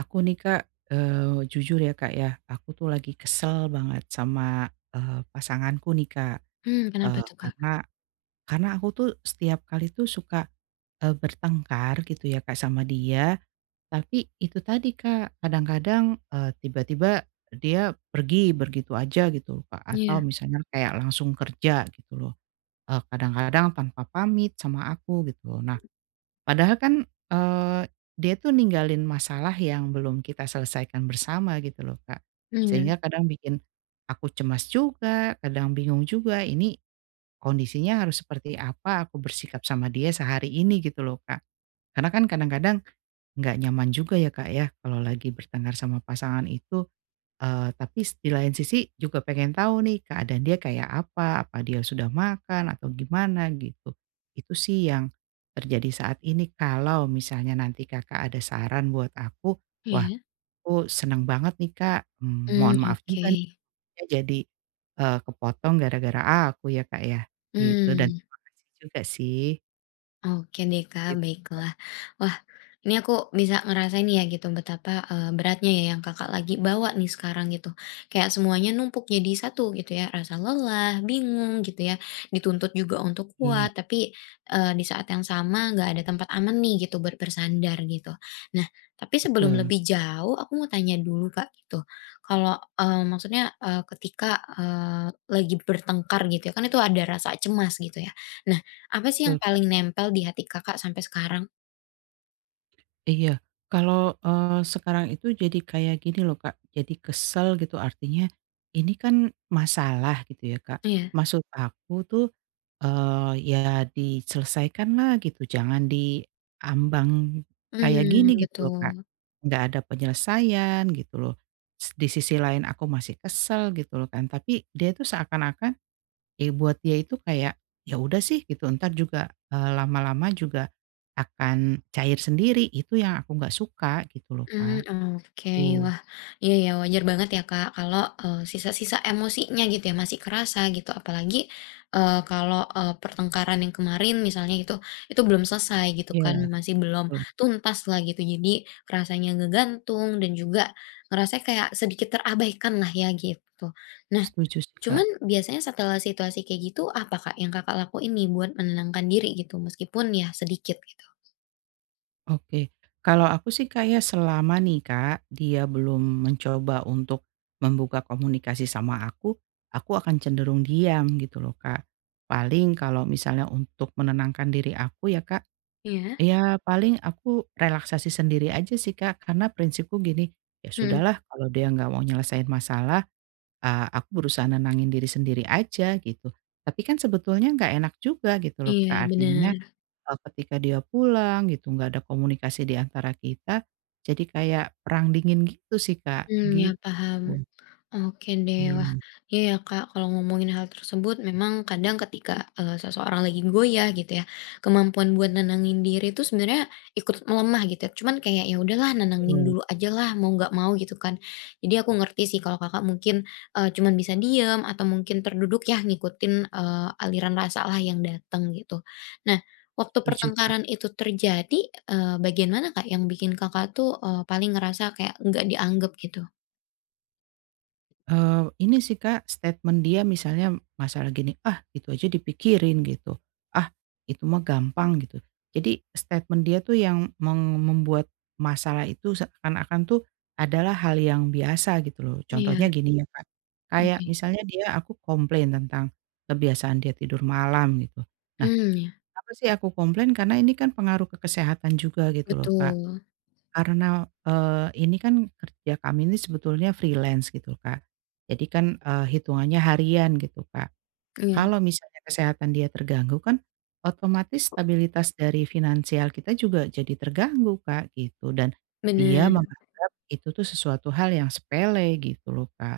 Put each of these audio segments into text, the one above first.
Aku nih Kak, jujur ya Kak ya, aku tuh lagi kesel banget sama, pasanganku nih Kak. Kenapa eee, tuh, Kak? karena karena aku tuh setiap kali tuh suka, bertengkar gitu ya Kak sama dia. Tapi itu tadi Kak, kadang-kadang, tiba-tiba dia pergi begitu aja gitu loh Kak, atau Iya, misalnya kayak langsung kerja gitu loh, kadang-kadang tanpa pamit sama aku gitu loh. Nah, padahal kan, eee, dia tuh ninggalin masalah yang belum kita selesaikan bersama gitu loh, Kak. iya, Sehingga kadang bikin aku cemas juga, kadang bingung juga, ini kondisinya harus seperti apa aku bersikap sama dia sehari ini gitu loh, Kak. Karena kan kadang-kadang nggak nyaman juga ya, Kak, ya, kalau lagi bertengkar sama pasangan itu, tapi, di lain sisi juga pengen tahu nih keadaan dia kayak apa, apa dia sudah makan atau gimana gitu. Itu sih yang terjadi saat ini, kalau misalnya nanti Kakak ada saran buat aku. Wah, iya. aku seneng banget nih Kak, Mmm, mohon maaf oke. juga nih ya jadi, kepotong gara-gara aku ya Kak ya, gitu, dan Mmm. terima kasih juga sih, Oke deh Kak, gitu. baiklah. Wah, ini aku bisa ngerasain ya gitu betapa beratnya ya yang Kakak lagi bawa nih sekarang gitu. Kayak semuanya numpuk jadi satu gitu ya. Rasa lelah, bingung gitu ya. Dituntut juga untuk Iya, kuat, tapi di saat yang sama nggak ada tempat aman nih gitu buat bersandar gitu. Nah, tapi sebelum betul lebih jauh, aku mau tanya dulu Kak gitu. Kalau maksudnya ketika lagi bertengkar gitu ya, kan itu ada rasa cemas gitu ya. Nah, apa sih yang betul. paling nempel di hati Kakak sampai sekarang? Iya, kalau, sekarang itu jadi kayak gini loh, Kak, jadi kesel gitu, artinya ini kan masalah gitu ya, Kak. Iya, Maksud aku tuh, ya diselesaikan lah gitu, jangan diambang kayak gini mmm, gitu loh, Kak. betul, Nggak ada penyelesaian gitu loh. Di sisi lain aku masih kesel gitu loh kan, tapi dia tuh seakan-akan, ya buat dia itu kayak, ya udah sih gitu. Ntar juga, lama-lama juga akan cair sendiri, itu yang aku nggak suka gitu loh, Kak. mmm, oke, Tuh, wah, iya ya wajar banget ya Kak kalau, sisa-sisa emosinya gitu ya masih kerasa gitu apalagi, kalau, pertengkaran yang kemarin misalnya gitu, itu belum selesai gitu kan iya masih belum betul, tuntas lah gitu jadi rasanya ngegantung dan juga ngerasa kayak sedikit terabaikan lah ya gitu. Nah, setuju sih, cuman Kak. biasanya setelah situasi kayak gitu, apa Kak yang Kakak lakuin nih buat menenangkan diri gitu? Meskipun ya sedikit gitu? Oke, kalau aku sih kayak, selama nih Kak, dia belum mencoba untuk membuka komunikasi sama aku akan cenderung diam gitu loh, Kak. Paling kalau misalnya untuk menenangkan diri aku ya Kak, Iya. iya, paling aku relaksasi sendiri aja sih, Kak, karena prinsipku gini, ya Mhm. sudahlah kalau dia nggak mau nyelesain masalah, aku berusaha nenangin diri sendiri aja gitu. Tapi kan sebetulnya nggak enak juga gitu loh, Kak, Iya, artinya, bener. Ketika dia pulang gitu nggak ada komunikasi di antara kita, jadi kayak perang dingin gitu sih, Kak, Mmm, ya paham. gitu. Oke deh, wah Iya, iya ya Kak, kalau ngomongin hal tersebut memang kadang ketika, seseorang lagi goyah gitu ya, kemampuan buat nenangin diri itu sebenarnya ikut melemah gitu ya, cuman kayak ya udahlah nenangin betul, dulu aja lah mau nggak mau gitu kan. Jadi aku ngerti sih kalau Kakak mungkin, cuman bisa diem atau mungkin terduduk ya ngikutin, aliran rasa lah yang datang gitu. Nah, waktu setuju, Kak. pertengkaran itu terjadi, bagian mana Kak yang bikin Kakak tuh, paling ngerasa kayak nggak dianggap gitu? Ini sih Kak, statement dia misalnya masalah gini, "Ah, itu aja dipikirin," gitu, "Ah, itu mah gampang," gitu. Jadi statement dia tuh yang membuat masalah itu seakan-akan tuh adalah hal yang biasa gitu loh. Iya, Contohnya gini ya Kak, kayak oke. misalnya aku komplain tentang kebiasaan dia tidur malam gitu. Nah, Mmm, ya, apa sih aku komplain, karena ini kan pengaruh ke kesehatan juga gitu loh Kak. betul. Karena, ini kan kerja kami ini sebetulnya freelance gitu, Kak. Jadi kan, hitungannya harian gitu, Kak. Iya, Kalau misalnya kesehatan dia terganggu, kan otomatis stabilitas dari finansial kita juga jadi terganggu, Kak, gitu. Dan dia bener. menganggap itu tuh sesuatu hal yang sepele gitu loh, Kak,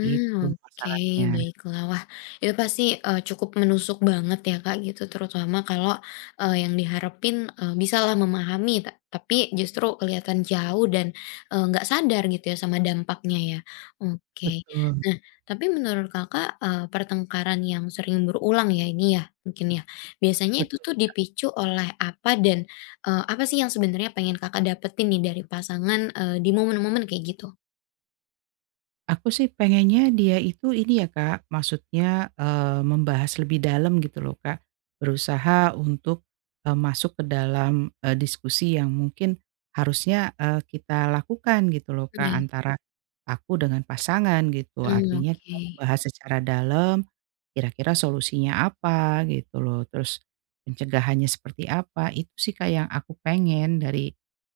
gitu oke, masalahnya. baiklah. Wah, itu pasti, cukup menusuk banget ya, Kak, gitu, terutama kalau, yang diharapin, bisalah memahami, tapi justru kelihatan jauh dan, nggak sadar gitu ya sama dampaknya ya. Oke. Betul. Nah, tapi menurut Kakak, pertengkaran yang sering berulang ya ini ya, mungkin ya, biasanya bet itu tuh dipicu oleh apa dan, apa sih yang sebenarnya pengen Kakak dapetin nih dari pasangan, di momen-momen kayak gitu? Aku sih pengennya dia itu ini ya Kak, maksudnya, membahas lebih dalam gitu loh Kak, berusaha untuk, masuk ke dalam, diskusi yang mungkin harusnya, kita lakukan gitu loh Kak, Iya. antara aku dengan pasangan gitu. Mmm, Artinya kita oke. membahas secara dalam, kira-kira solusinya apa gitu loh, terus pencegahannya seperti apa, itu sih Kak yang aku pengen dari,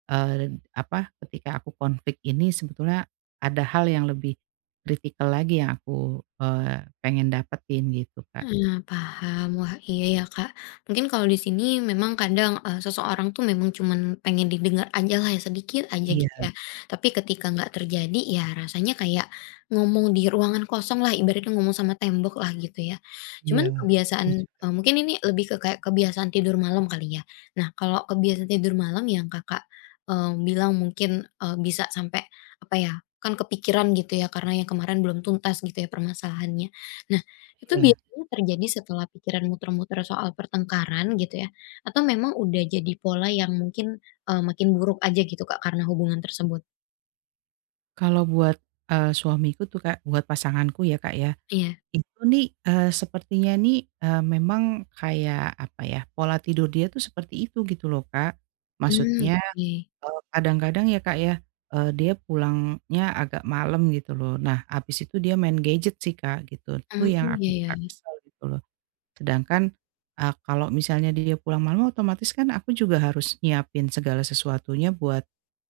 apa, ketika aku konflik ini sebetulnya ada hal yang lebih kritikal lagi yang aku, eee, pengen dapetin gitu, Kak. Ah, paham. Wah, iya ya, Kak. Mungkin kalau di sini memang kadang, seseorang tuh memang cuman pengen didengar aja lah ya, sedikit aja gitu Iya ya. Tapi ketika nggak terjadi, ya rasanya kayak ngomong di ruangan kosong lah, ibaratnya ngomong sama tembok lah gitu ya. Cuman iya, kebiasaan setuju. Mungkin ini lebih ke kayak kebiasaan tidur malam kali ya. Nah, kalau kebiasaan tidur malam yang Kakak, bilang mungkin, bisa sampai apa ya, kan kepikiran gitu ya, karena yang kemarin belum tuntas gitu ya permasalahannya. Nah, itu Iya, biasanya terjadi setelah pikiran muter-muter soal pertengkaran gitu ya? Atau memang udah jadi pola yang mungkin, makin buruk aja gitu, Kak, karena hubungan tersebut? kalau buat, suamiku tuh, Kak, buat pasanganku ya, Kak, ya, Iya. itu nih, sepertinya nih, memang kayak apa ya, pola tidur dia tuh seperti itu gitu loh, Kak. Mmm, Maksudnya, oke. Kadang-kadang ya, Kak, ya, dia pulangnya agak malam gitu loh. Nah, habis itu dia main gadget sih, Kak, gitu. Itu Oh, yang aku iya suka ya kesel gitu loh. Sedangkan, kalau misalnya dia pulang malam otomatis kan aku juga harus nyiapin segala sesuatunya buat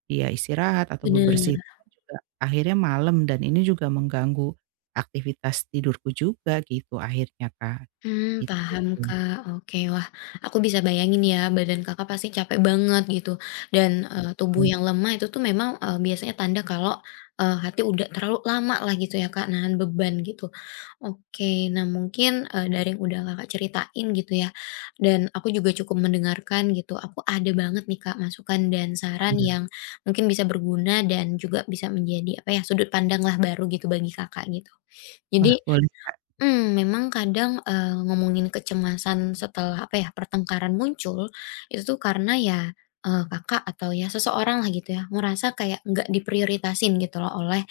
dia istirahat atau bener. bebersih itu kan juga akhirnya malam, dan ini juga mengganggu aktivitas tidurku juga gitu akhirnya, Kak, Mmm, itu. paham, Kak. Oke, wah aku bisa bayangin ya badan Kakak pasti capek banget gitu dan, tubuh Oh, yang lemah itu tuh memang, biasanya tanda kalau, hati udah terlalu lama lah gitu ya, Kak, nahan beban gitu. Oke, nah mungkin, dari yang udah Kakak ceritain gitu ya, dan aku juga cukup mendengarkan gitu, aku ada banget nih Kak masukan dan saran iya. yang mungkin bisa berguna dan juga bisa menjadi apa ya, sudut pandang lah baru gitu bagi Kakak gitu. Jadi Wah, boleh, Kak, memang kadang, ngomongin kecemasan setelah, apa ya, pertengkaran muncul, itu tuh karena ya, Kakak atau ya seseorang lah gitu ya, ngerasa kayak nggak diprioritasin gitu loh oleh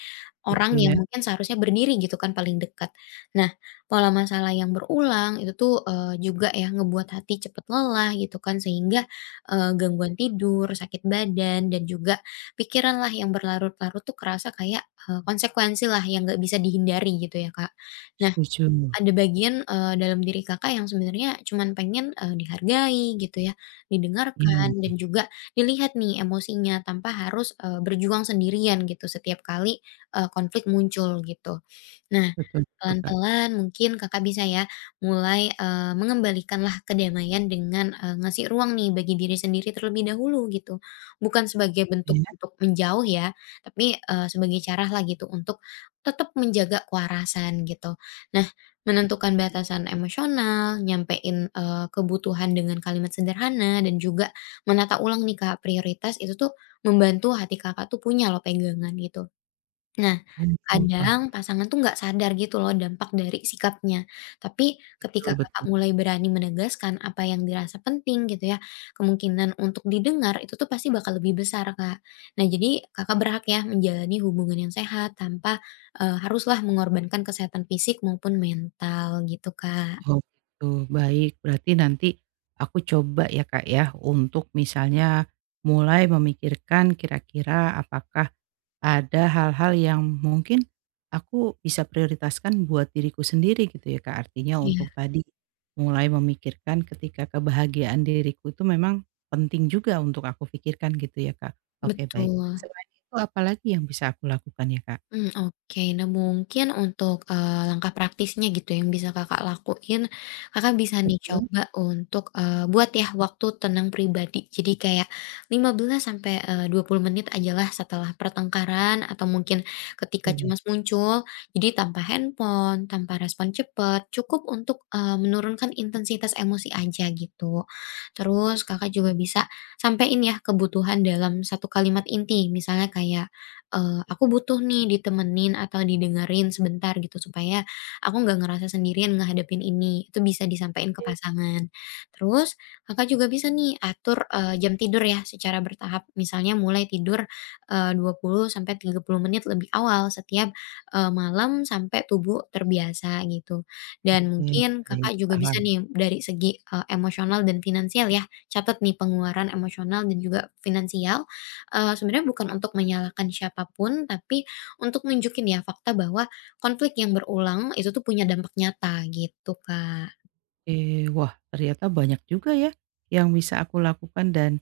itu orang yang ya. mungkin seharusnya berdiri gitu kan paling dekat. Nah, pola masalah yang berulang itu tuh, juga ya ngebuat hati cepet lelah gitu kan sehingga, gangguan tidur, sakit badan, dan juga pikiran lah yang berlarut-larut tuh kerasa kayak, konsekuensi lah yang nggak bisa dihindari gitu ya, Kak. Nah, Setuju. ada bagian, dalam diri Kakak yang sebenarnya cuman pengen, dihargai gitu ya, Iya, didengarkan dan juga dilihat nih emosinya tanpa harus, berjuang sendirian gitu setiap kali, konflik muncul gitu. Nah, betul betul, Kak. pelan-pelan mungkin Kakak bisa ya mulai, mengembalikanlah kedamaian dengan, ngasih ruang nih bagi diri sendiri terlebih dahulu gitu. Bukan sebagai bentuk Iya, untuk menjauh ya, tapi, sebagai cara lah gitu untuk tetap menjaga kewarasan gitu. Nah, menentukan batasan emosional, nyampein, kebutuhan dengan kalimat sederhana, dan juga menata ulang nih Kak prioritas itu tuh membantu hati Kakak tuh punya loh pegangan gitu. Nah, oh, paham. kadang pasangan tuh nggak sadar gitu loh dampak dari sikapnya. Tapi ketika Betul Kakak betul. mulai berani menegaskan apa yang dirasa penting gitu ya, kemungkinan untuk didengar itu tuh pasti bakal lebih besar, Kak. Nah, jadi Kakak berhak ya menjalani hubungan yang sehat tanpa haruslah mengorbankan kesehatan fisik maupun mental gitu, Kak. Oh gitu, baik. Berarti nanti aku coba ya Kak ya, untuk misalnya mulai memikirkan kira-kira apakah ada hal-hal yang mungkin aku bisa prioritaskan buat diriku sendiri gitu ya Kak. Artinya, Iya, untuk tadi mulai memikirkan ketika kebahagiaan diriku itu memang penting juga untuk aku pikirkan gitu ya Kak. Oke baik. betul. Selain itu apalagi yang bisa aku lakukan ya Kak? Hmm, oke. Nah, mungkin untuk, langkah praktisnya gitu yang bisa Kakak lakuin, Kakak bisa nih Betul. coba untuk, buat ya waktu tenang pribadi. Jadi kayak 15 sampai, 20 menit ajalah setelah pertengkaran atau mungkin ketika Oke, cemas muncul. Jadi tanpa handphone, tanpa respon cepat, cukup untuk, menurunkan intensitas emosi aja gitu. Terus Kakak juga bisa sampein ya kebutuhan dalam satu kalimat inti, misalnya kayak aku butuh nih ditemenin atau didengerin sebentar gitu supaya aku nggak ngerasa sendirian ngehadapin ini, itu bisa disampaikan ke pasangan. Terus Kakak juga bisa nih atur, jam tidur ya secara bertahap, misalnya mulai tidur, 20 sampai 30 menit lebih awal setiap, malam sampai tubuh terbiasa gitu. Dan mungkin baik, Kakak juga bisa paham. nih dari segi, emosional dan finansial ya, catat nih pengeluaran emosional dan juga finansial. Sebenarnya bukan untuk menyalahkan siapapun tapi untuk nunjukin ya fakta bahwa konflik yang berulang itu tuh punya dampak nyata gitu, Kak. Oke, wah ternyata banyak juga ya yang bisa aku lakukan, dan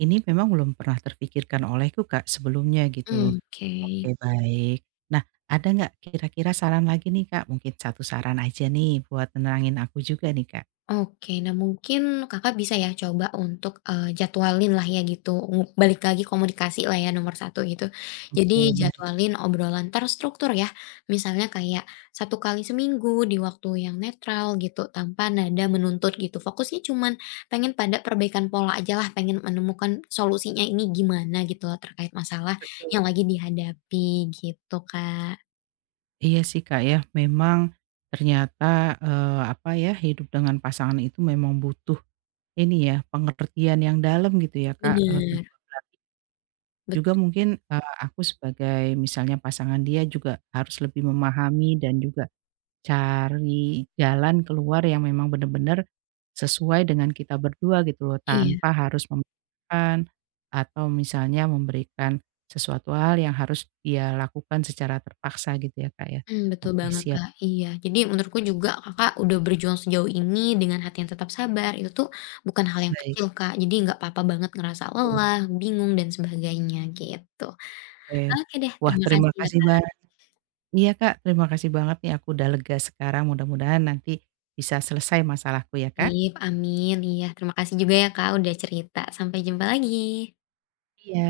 ini memang belum pernah terpikirkan olehku Kak sebelumnya gitu loh. Mmm, oke. Oke baik. Nah, ada nggak kira-kira saran lagi nih Kak? Mungkin satu saran aja nih buat nenangin aku juga nih Kak. Oke, nah mungkin Kakak bisa ya coba untuk, jadwalin lah ya gitu, balik lagi komunikasi lah ya nomor satu gitu. Oke Jadi baik, jadwalin obrolan terstruktur ya, misalnya kayak satu kali seminggu di waktu yang netral gitu, tanpa nada menuntut gitu. Fokusnya cuman pengen pada perbaikan pola aja lah, pengen menemukan solusinya ini gimana gitu loh terkait masalah yang betul. lagi dihadapi gitu, Kak. Iya sih Kak ya, memang ternyata, eh, apa ya, hidup dengan pasangan itu memang butuh ini ya, pengertian yang dalam gitu ya Kak, eh, Bener, kedua belah. Juga betul, mungkin, aku sebagai misalnya pasangan dia juga harus lebih memahami dan juga cari jalan keluar yang memang benar-benar sesuai dengan kita berdua gitu loh, iya. tanpa harus memberikan atau misalnya memberikan sesuatu hal yang harus dia lakukan secara terpaksa gitu ya, Kak, ya. Mmm, betul Oke banget, siap, Kak. Iya. Jadi menurutku juga Kakak udah berjuang sejauh ini dengan hati yang tetap sabar, itu tuh bukan hal yang baik, kecil, Kak. Jadi nggak apa-apa banget ngerasa lelah, bingung, dan sebagainya, gitu. oke. Oke deh, Wah, terima terima kasih ya, kasih, Kak. Iya, Kak, terima kasih banget nih aku udah lega sekarang, mudah-mudahan nanti bisa selesai masalahku ya, Kak. Tip. Amin. Iya, terima kasih juga ya, Kak, udah cerita. Sampai jumpa lagi. Iya.